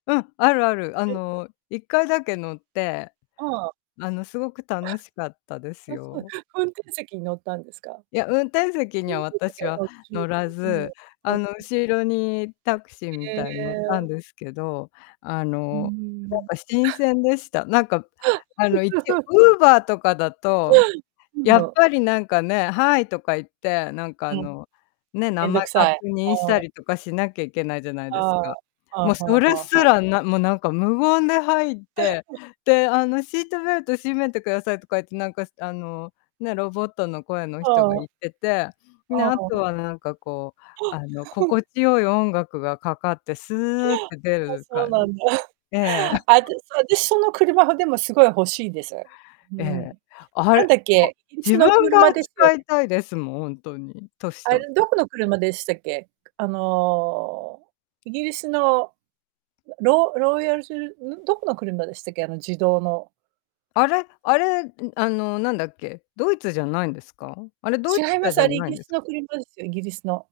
うん、あるある。あはい。の1回だけ乗ってうん。あのすごく楽しかったで [unintelligible] すあ、そう、よ。運転席に乗ったんですか？いや、運転席に運は転席私はは乗らず、あの [unintelligible] 後ろにタクシーみへたいに乗ったんえ。ですけど、あうーのなんん。か新 [unintelligible] 鮮でした。なんかあの一応 Uber とかだと、うやっん。ぱりなんかね、Hi とか言って、なんかうあん。のね、め名ん前どくさ確い、認しおたお。りとかしなきゃいけないじゃないあですあ、か。はあもはうあそれはすあはあ。らなもうなんか無言で入って、であのシートベルト締めてくださいとか言って、なんかあのね、ロボットの声の人がうん。言ってて、でああとあ。はなんかこう、あのう、ふん。心地よい音楽がかかってすーって出あ、るかそうんなんだ。ええ。あたしあたしその車、でもすごい欲しいです。うえん。え、あなんれだっこけ、イギリス自の分車がですよ使いね？たいですもん、ほんとに、年あれ取ったどら。この車でしたっけ、あのイギリスのロロイヤルすん、どこの車でしたっけあの自動のあれあれ、あのなんだっけ、ドイツじゃないんですか？あれ、ドイ違ツいま車す、じあゃれイなギいんリでスすか？の車ですよ、イギリスの。